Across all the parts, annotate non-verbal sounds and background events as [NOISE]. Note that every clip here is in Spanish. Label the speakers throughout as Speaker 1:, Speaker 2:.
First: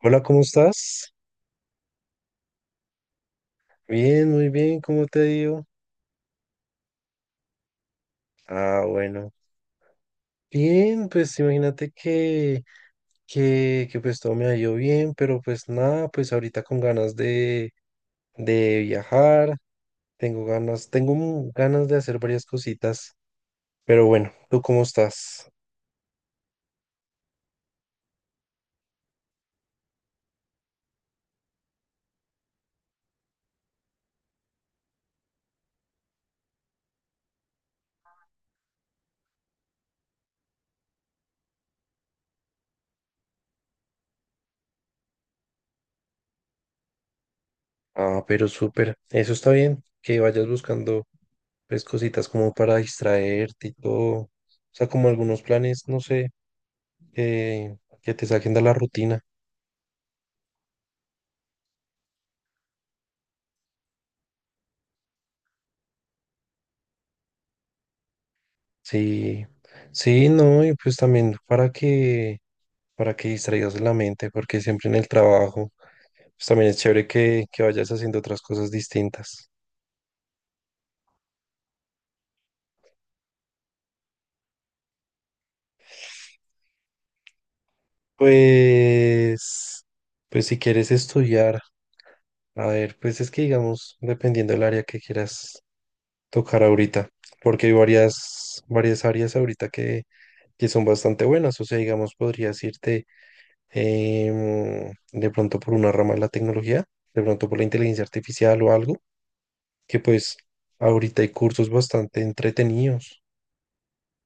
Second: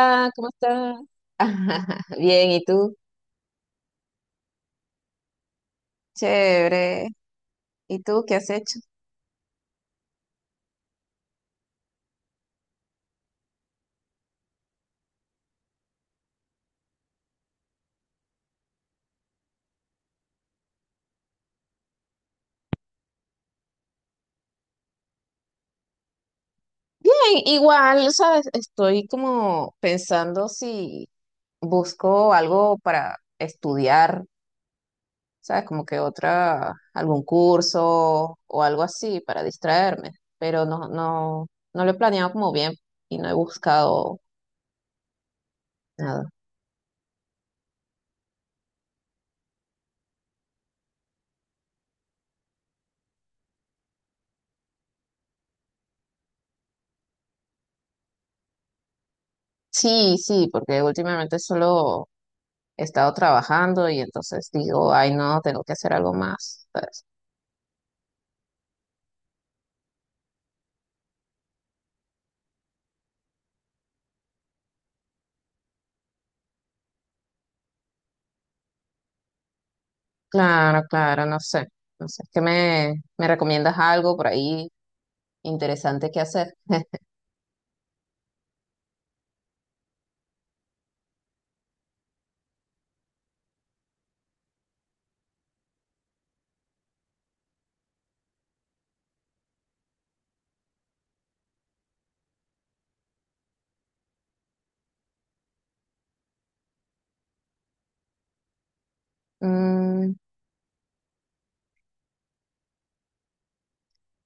Speaker 1: Hola, ¿cómo
Speaker 2: ¿cómo estás?
Speaker 1: estás?
Speaker 2: [LAUGHS] Bien, ¿y tú?
Speaker 1: Bien, muy bien, ¿cómo te digo?
Speaker 2: Chévere. ¿Y tú qué has hecho?
Speaker 1: Ah, bueno. Bien, pues imagínate que pues todo me ha ido bien, pero pues nada, pues ahorita con ganas de viajar, tengo ganas, tengo ganas de hacer varias cositas, pero bueno, ¿tú cómo estás?
Speaker 2: Bien, igual, ¿sabes? Estoy como pensando si busco algo para estudiar, ¿sabes? Como que otra, algún curso o algo así para distraerme, pero no, no, no lo he planeado como bien y no he buscado nada.
Speaker 1: Ah, pero súper, eso está bien, que vayas buscando pues cositas como para distraerte y todo, o sea, como algunos planes, no sé, que, que te saquen de la rutina.
Speaker 2: Sí, sí, porque últimamente solo he estado trabajando y entonces digo, ay, no, tengo que hacer algo más. ¿Sabes?
Speaker 1: Sí, sí, no, y pues también para para que distraigas la mente, porque siempre en el trabajo, pues también es chévere que vayas haciendo otras cosas distintas.
Speaker 2: Claro, claro, no sé. No sé, ¿qué me recomiendas algo por ahí interesante que hacer?
Speaker 1: Pues, pues si quieres estudiar, a ver, pues es que digamos, dependiendo del área que quieras tocar ahorita, porque hay varias áreas ahorita que son bastante buenas, o sea, digamos, podrías irte de pronto por una rama de la tecnología, de pronto por la inteligencia artificial o algo que
Speaker 2: Mm,
Speaker 1: pues ahorita hay cursos bastante entretenidos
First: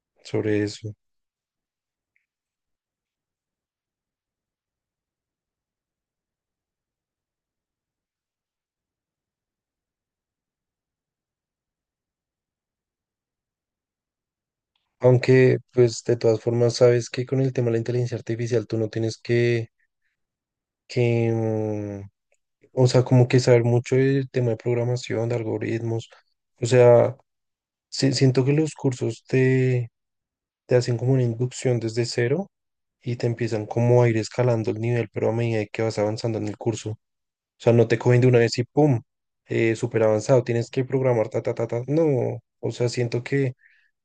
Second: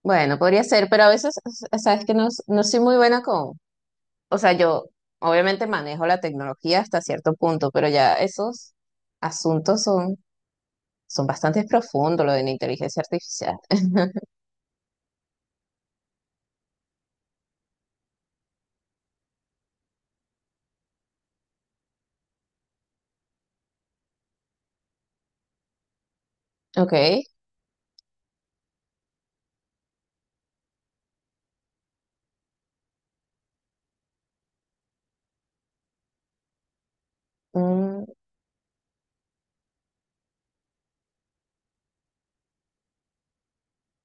Speaker 2: bueno,
Speaker 1: sobre
Speaker 2: podría ser,
Speaker 1: eso.
Speaker 2: pero a veces, o sea, que no, no soy muy buena con, o sea, yo obviamente manejo la tecnología hasta cierto punto, pero ya esos asuntos son, son bastante profundos, lo de la inteligencia artificial. [LAUGHS]
Speaker 1: Aunque pues de todas formas sabes que con el tema de la inteligencia artificial tú no tienes que o sea, como que saber mucho del tema de programación, de algoritmos. O
Speaker 2: Ok.
Speaker 1: sea, siento que los cursos te hacen como una inducción desde cero y te empiezan como a ir escalando el nivel, pero a medida que vas avanzando en el curso. O sea, no te
Speaker 2: mm,
Speaker 1: cogen de una vez y pum, súper avanzado, tienes que programar, ta, ta, ta, ta. No, o sea, siento que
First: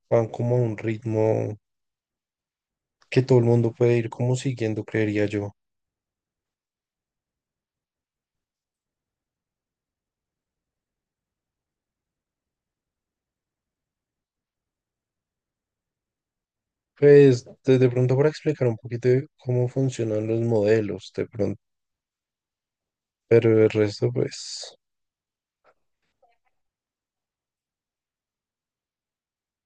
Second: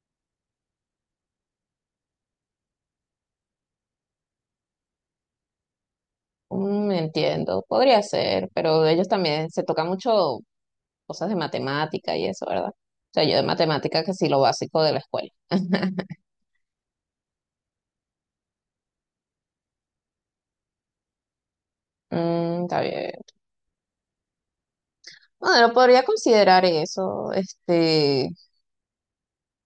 Speaker 1: van como a un ritmo que todo el mundo puede ir como siguiendo, creería yo.
Speaker 2: entiendo, podría ser, pero ellos también se toca mucho cosas de matemática y eso, ¿verdad? O sea, yo de matemática que sí lo básico de la escuela. [LAUGHS]
Speaker 1: Pues de pronto para explicar un poquito de cómo funcionan los modelos, de pronto,
Speaker 2: Mm, está bien.
Speaker 1: pero el resto, pues,
Speaker 2: Bueno, podría considerar eso.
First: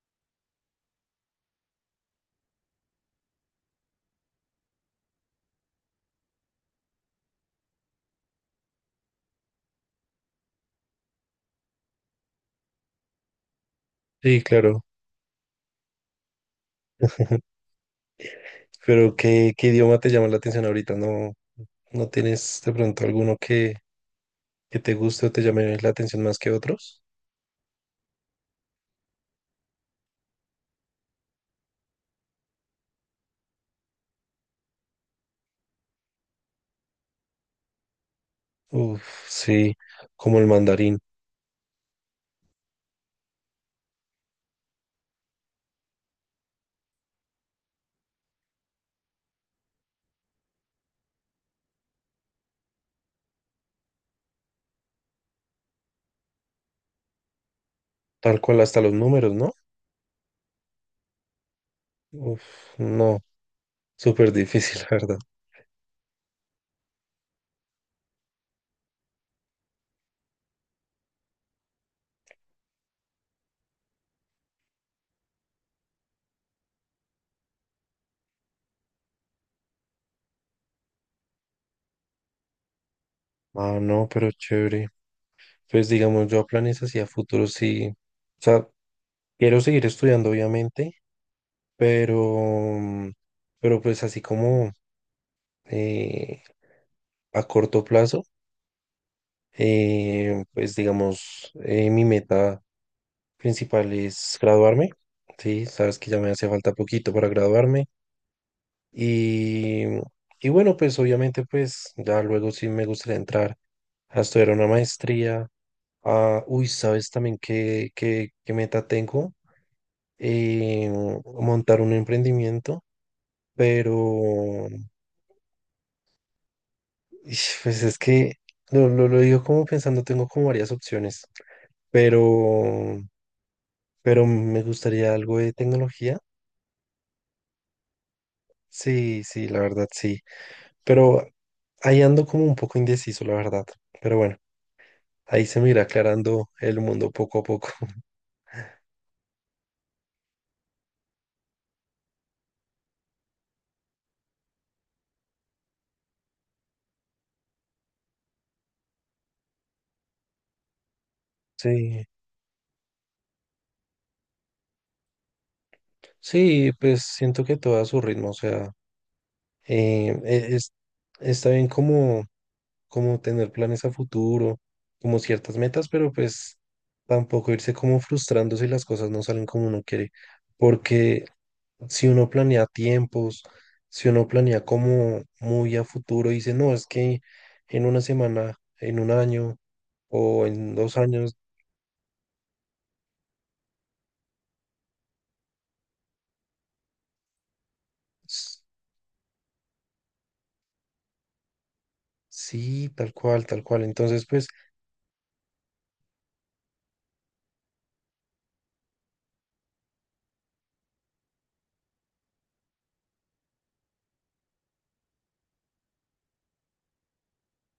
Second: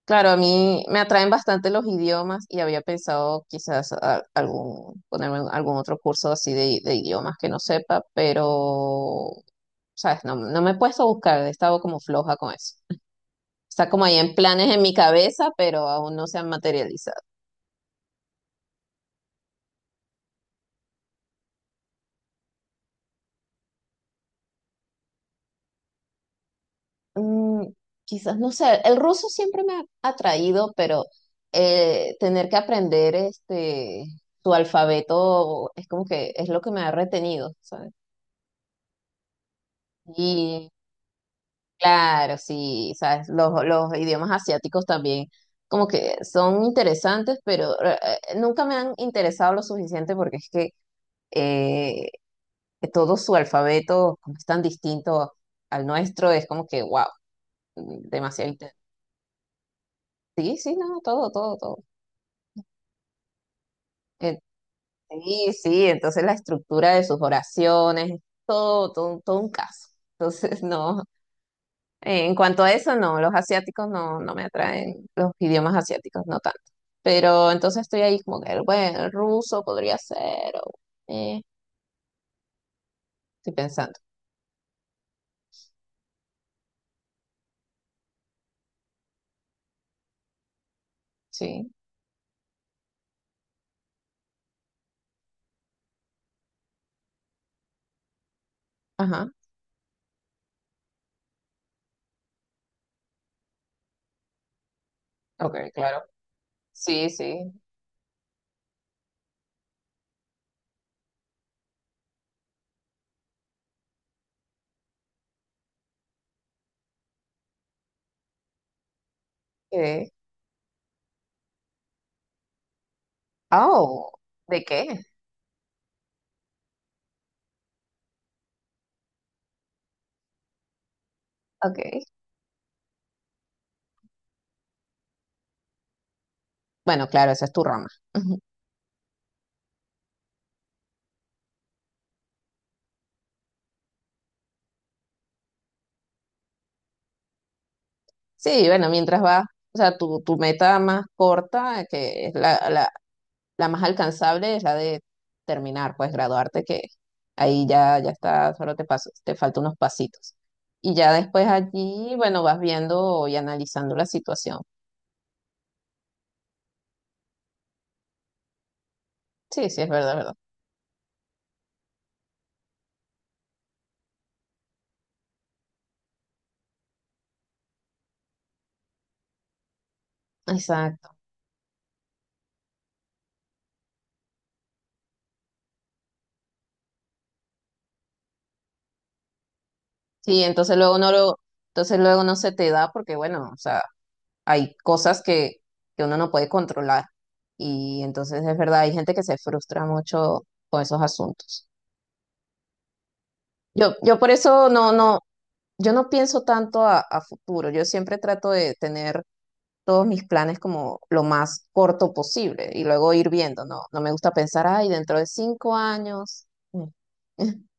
Speaker 2: Claro, a mí me atraen bastante los idiomas y había pensado quizás algún, ponerme en algún otro curso así de idiomas que no sepa, pero, sabes, no, no me he puesto a buscar, he estado como floja con eso. Está como ahí en
Speaker 1: sí,
Speaker 2: planes en
Speaker 1: claro.
Speaker 2: mi cabeza, pero aún no se han materializado.
Speaker 1: [LAUGHS] Pero ¿ qué idioma te llama la atención ahorita? ¿No, no tienes de pronto alguno que te guste o te llame la atención más que otros?
Speaker 2: Mm, quizás, no sé, el ruso siempre me ha atraído, pero tener que aprender este tu alfabeto es como que es lo que me ha retenido, ¿sabes?
Speaker 1: Uf, sí, como el
Speaker 2: Y
Speaker 1: mandarín.
Speaker 2: claro, sí, ¿sabes? Los idiomas asiáticos también como que son interesantes, pero nunca me han interesado lo suficiente porque es que eh, todo su alfabeto como es tan distinto al nuestro, es como que, wow,
Speaker 1: Tal
Speaker 2: demasiado
Speaker 1: cual hasta
Speaker 2: interesante.
Speaker 1: los números, ¿no?
Speaker 2: Sí, sí, no, todo, todo, todo.
Speaker 1: Uf, no, súper
Speaker 2: Eh,
Speaker 1: difícil, [LAUGHS] la verdad.
Speaker 2: Sí, sí, entonces la estructura de sus oraciones, todo, todo, todo un caso. Entonces, [LAUGHS] no, en cuanto a eso, no, los asiáticos no, no me atraen, los idiomas asiáticos no tanto. Pero entonces estoy ahí como que, bueno, el ruso podría ser, o, eh, estoy
Speaker 1: Ah,
Speaker 2: pensando,
Speaker 1: no, pero chévere. Pues digamos, yo planes hacia futuro sí. O sea, quiero seguir estudiando, obviamente,
Speaker 2: sí,
Speaker 1: pero, mm, pero pues así como eh, a corto plazo,
Speaker 2: ajá,
Speaker 1: mi meta principal es graduarme.
Speaker 2: ok,
Speaker 1: Sí, sabes
Speaker 2: claro.
Speaker 1: que ya me hace falta
Speaker 2: Sí,
Speaker 1: poquito para
Speaker 2: sí,
Speaker 1: graduarme. Y, y bueno, pues obviamente pues ya luego sí me gustaría entrar a estudiar una maestría. Ah, uy, ¿sabes también qué meta tengo?
Speaker 2: eh,
Speaker 1: Eh, Montar un emprendimiento,
Speaker 2: oh, ¿de
Speaker 1: pero
Speaker 2: qué?
Speaker 1: ish, pues es que lo digo como pensando, tengo como varias opciones,
Speaker 2: Ok,
Speaker 1: pero, pero me gustaría algo de tecnología.
Speaker 2: bueno, claro, esa es tu rama. [LAUGHS]
Speaker 1: Sí, sí, la verdad sí, pero ahí ando como un poco indeciso, la verdad, pero bueno. Ahí se me irá aclarando el mundo poco a poco. [LAUGHS]
Speaker 2: Sí, bueno, mientras va, o sea, tu meta más corta, que es la la más alcanzable es la de terminar, pues graduarte, que ahí ya, ya está, solo te paso, te faltan unos pasitos. Y ya después
Speaker 1: Sí,
Speaker 2: allí, bueno, vas viendo y analizando la situación.
Speaker 1: sí, pues siento que todo a su ritmo, o sea,
Speaker 2: Sí, sí, es verdad, es verdad.
Speaker 1: es, está bien como, como tener planes a futuro, como ciertas metas, pero pues tampoco irse como frustrando si las cosas no salen como uno quiere,
Speaker 2: Exacto.
Speaker 1: porque si uno planea tiempos, si uno planea como muy a futuro, y dice, no, es que en una semana, en un año
Speaker 2: Sí,
Speaker 1: o en
Speaker 2: entonces
Speaker 1: dos
Speaker 2: luego no
Speaker 1: años.
Speaker 2: lo, entonces luego no se te da porque, bueno, o sea, hay cosas que uno no puede controlar. Y entonces es verdad, hay gente que se frustra mucho con esos asuntos.
Speaker 1: Sí, tal cual, tal cual.
Speaker 2: Yo
Speaker 1: Entonces,
Speaker 2: por
Speaker 1: pues
Speaker 2: eso no, no, yo no pienso tanto a futuro. Yo siempre trato de tener todos mis planes como lo más corto posible y luego ir viendo, ¿no? No me gusta pensar, ay, dentro de 5 años. Mm. [LAUGHS]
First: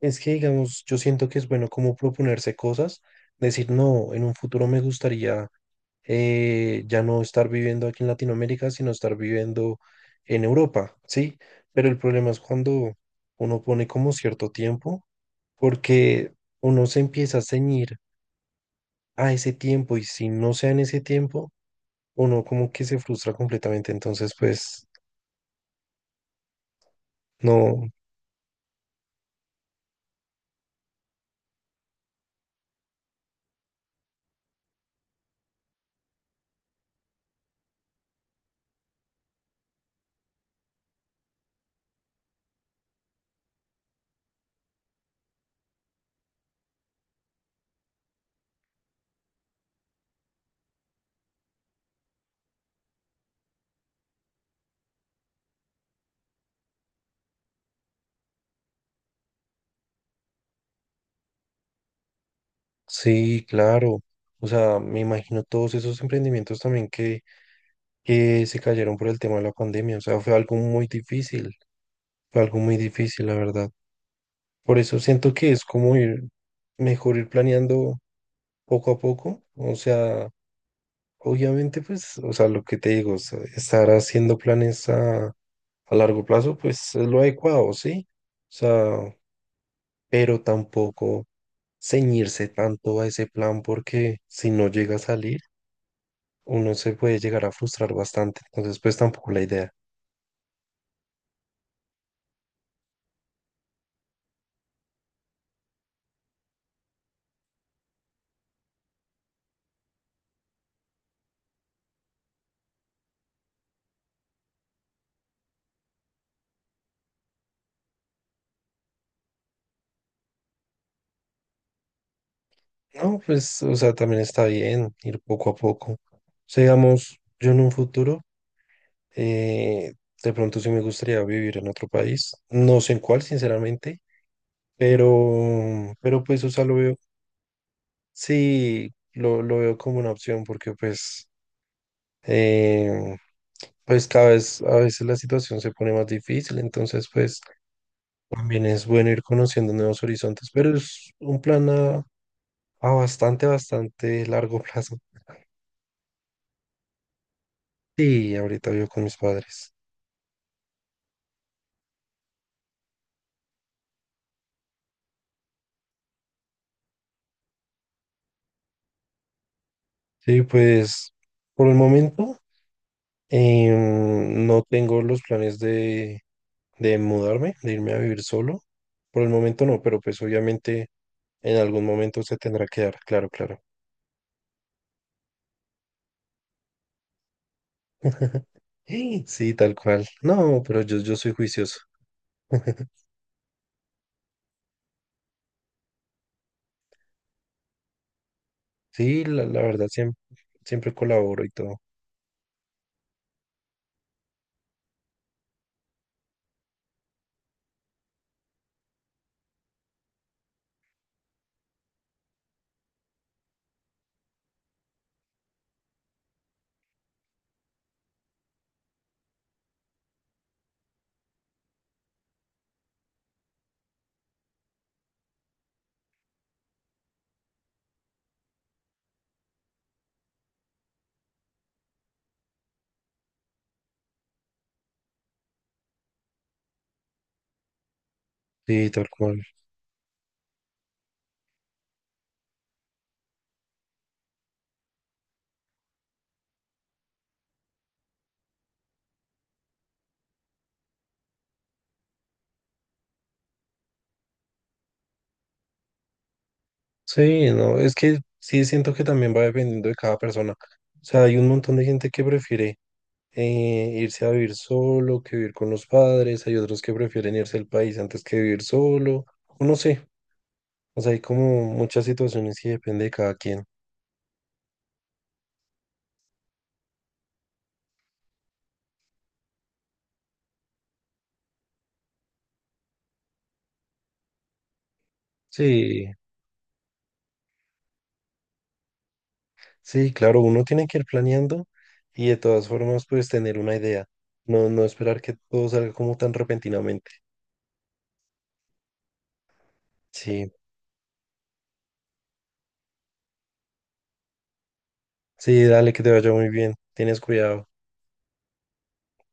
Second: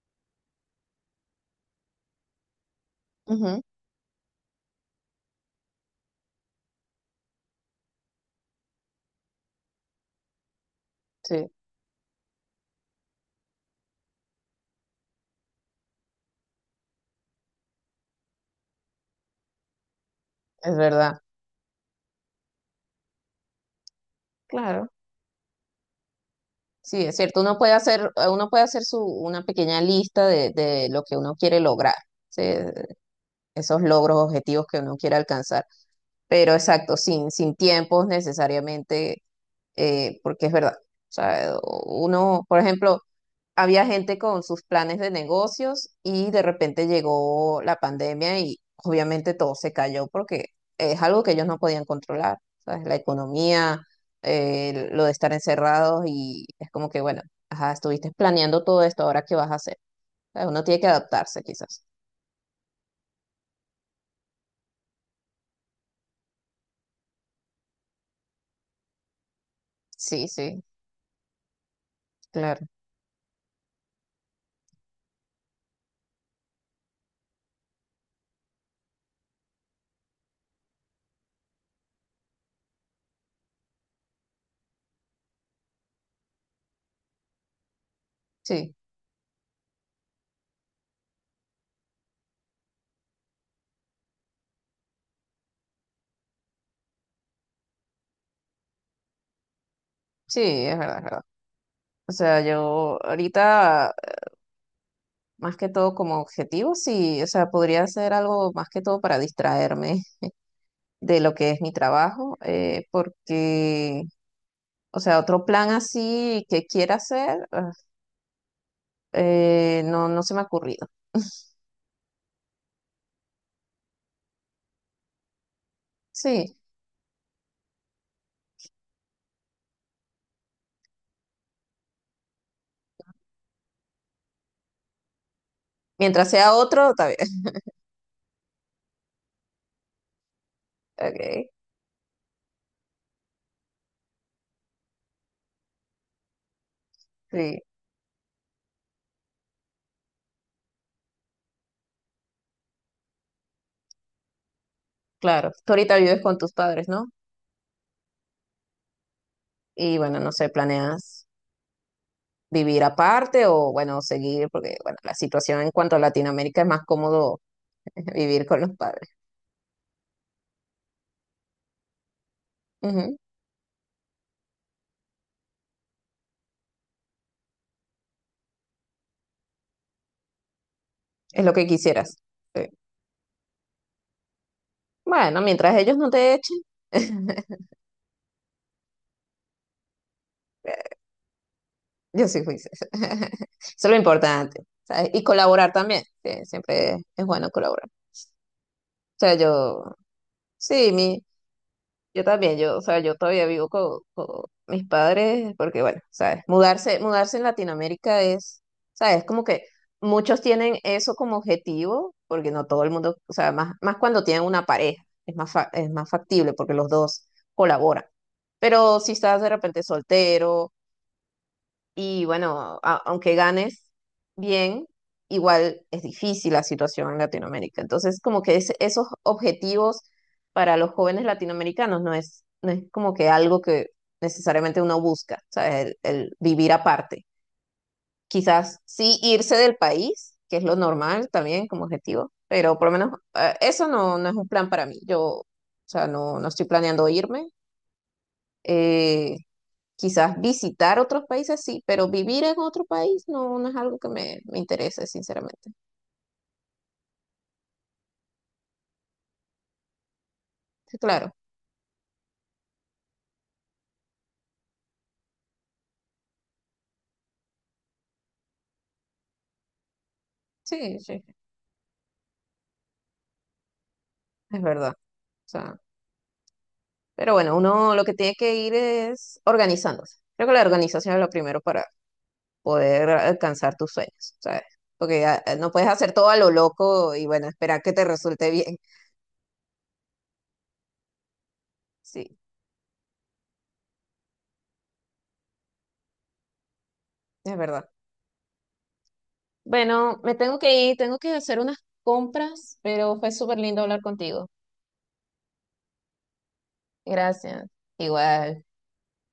Speaker 1: es que, digamos, yo siento que es bueno como proponerse cosas,
Speaker 2: Ujú.
Speaker 1: decir, no, en un futuro me gustaría ya no estar viviendo aquí en Latinoamérica, sino estar viviendo en Europa, ¿sí?
Speaker 2: Sí,
Speaker 1: Pero el problema es cuando uno pone como cierto tiempo, porque uno se empieza a ceñir a ese tiempo y si no sea
Speaker 2: es
Speaker 1: en ese
Speaker 2: verdad.
Speaker 1: tiempo, uno como que se frustra completamente. Entonces, pues,
Speaker 2: Claro. Sí, es cierto.
Speaker 1: no.
Speaker 2: Uno puede hacer su, una pequeña lista de lo que uno quiere lograr, ¿sí? Esos logros, objetivos que uno quiere alcanzar. Pero exacto, sin, sin tiempos necesariamente, porque es verdad. O sea, uno, por ejemplo, había gente con sus planes de negocios y de repente llegó la pandemia y obviamente todo se cayó porque es algo que ellos no podían controlar, ¿sabes? La economía, lo de estar encerrados y es como que, bueno, ajá, estuviste planeando todo esto, ahora qué vas a hacer. ¿Sabes? Uno tiene que adaptarse quizás.
Speaker 1: Sí, claro. O sea, me imagino todos esos emprendimientos también que se cayeron por el tema de la pandemia. O sea,
Speaker 2: Sí,
Speaker 1: fue algo
Speaker 2: sí,
Speaker 1: muy difícil. Fue algo
Speaker 2: claro,
Speaker 1: muy difícil, la verdad. Por eso siento que es como ir, mejor ir planeando poco a poco. O sea, obviamente, pues, o sea, lo que te digo, o sea, estar haciendo planes a largo plazo, pues es lo adecuado, ¿sí? O
Speaker 2: sí,
Speaker 1: sea, pero tampoco ceñirse tanto a ese plan porque si no llega a salir. Uno se puede llegar a frustrar bastante. Entonces, pues tampoco la idea.
Speaker 2: sí, es verdad, es verdad. O sea, yo ahorita, más que todo como objetivo, sí, o sea, podría ser algo más que todo para distraerme de lo que es mi trabajo, porque, o sea, otro plan así que quiera hacer, ah, no, no se me ha ocurrido.
Speaker 1: No, pues, o sea, también está bien ir poco a poco. O
Speaker 2: Sí,
Speaker 1: sea, digamos, yo en un futuro, eh, de pronto sí me gustaría vivir en otro país. No sé en cuál, sinceramente, pero
Speaker 2: mientras
Speaker 1: pues, o
Speaker 2: sea
Speaker 1: sea, lo
Speaker 2: otro,
Speaker 1: veo,
Speaker 2: está bien. [LAUGHS]
Speaker 1: sí, lo veo como una opción porque, pues,
Speaker 2: Ok,
Speaker 1: eh, pues cada vez, a veces la situación se pone más difícil, entonces pues
Speaker 2: sí,
Speaker 1: también es bueno ir conociendo nuevos horizontes, pero es un plan a bastante, bastante largo [LAUGHS] plazo.
Speaker 2: claro. Tú ahorita vives con tus padres, ¿no?
Speaker 1: Sí, ahorita vivo con mis padres.
Speaker 2: Y bueno, no sé, ¿planeas vivir aparte o, bueno, seguir? Porque, bueno, la situación en cuanto a Latinoamérica es más cómodo [LAUGHS] vivir con los padres.
Speaker 1: Sí, pues por el momento
Speaker 2: Ujú.
Speaker 1: no tengo los planes de mudarme, de irme a vivir solo. Por el momento no, pero pues obviamente
Speaker 2: Es lo
Speaker 1: en
Speaker 2: que
Speaker 1: algún
Speaker 2: quisieras.
Speaker 1: momento se tendrá
Speaker 2: Sí.
Speaker 1: que dar, claro, claro.
Speaker 2: Bueno, mientras ellos no te echen. [LAUGHS]
Speaker 1: [LAUGHS] Sí, tal cual. No, pero yo soy juicioso.
Speaker 2: Yo soy juiciosa.
Speaker 1: [LAUGHS]
Speaker 2: [LAUGHS] Eso es lo importante, ¿sabes? Y colaborar también, que siempre es bueno colaborar. O
Speaker 1: Sí,
Speaker 2: sea,
Speaker 1: la
Speaker 2: yo,
Speaker 1: verdad, siempre,
Speaker 2: sí,
Speaker 1: siempre
Speaker 2: mi,
Speaker 1: colaboro y todo.
Speaker 2: yo también, yo, o sea, yo todavía vivo con mis padres, porque bueno, ¿sabes? Mudarse, mudarse en Latinoamérica es, ¿sabes? Como que muchos tienen eso como objetivo, porque no todo el mundo, o sea, más, más cuando tienen una pareja, es más, es más factible porque los dos colaboran. Pero si estás de repente soltero, y bueno, aunque ganes bien, igual es difícil la situación en Latinoamérica. Entonces, como que esos objetivos para los jóvenes latinoamericanos no es, no es como que algo que necesariamente uno busca, ¿sabes? El vivir aparte. Quizás
Speaker 1: Sí, tal
Speaker 2: sí
Speaker 1: cual.
Speaker 2: irse del país, que es lo normal también como objetivo, pero por lo menos eso no, no es un plan para mí. Yo, o sea, no, no estoy planeando irme. Eh, Quizás visitar otros países sí, pero vivir en otro país no, no es algo que me interese, sinceramente.
Speaker 1: Sí, no, es que sí siento que también va dependiendo de cada persona.
Speaker 2: Sí,
Speaker 1: O sea,
Speaker 2: claro,
Speaker 1: hay un montón de gente que prefiere irse a vivir solo que vivir con los padres, hay otros que prefieren irse al país antes que vivir solo, o no sé,
Speaker 2: sí,
Speaker 1: o sea, hay
Speaker 2: sí,
Speaker 1: como muchas situaciones que depende de cada quien.
Speaker 2: es verdad. O sea, pero bueno, uno lo que tiene que ir es organizándose. Creo que la organización es lo primero para poder alcanzar tus sueños, ¿sabes? Porque ah, no puedes hacer
Speaker 1: Sí,
Speaker 2: todo a lo loco y bueno, esperar que te resulte bien. [LAUGHS]
Speaker 1: sí, claro, uno tiene que ir planeando y de
Speaker 2: Sí,
Speaker 1: todas formas pues tener una idea, no, no esperar que todo salga como tan repentinamente.
Speaker 2: es verdad. Bueno, me
Speaker 1: Sí,
Speaker 2: tengo que ir, tengo que hacer unas compras, pero fue súper lindo hablar contigo.
Speaker 1: sí, dale que te vaya muy bien, tienes cuidado.
Speaker 2: Gracias. Igual.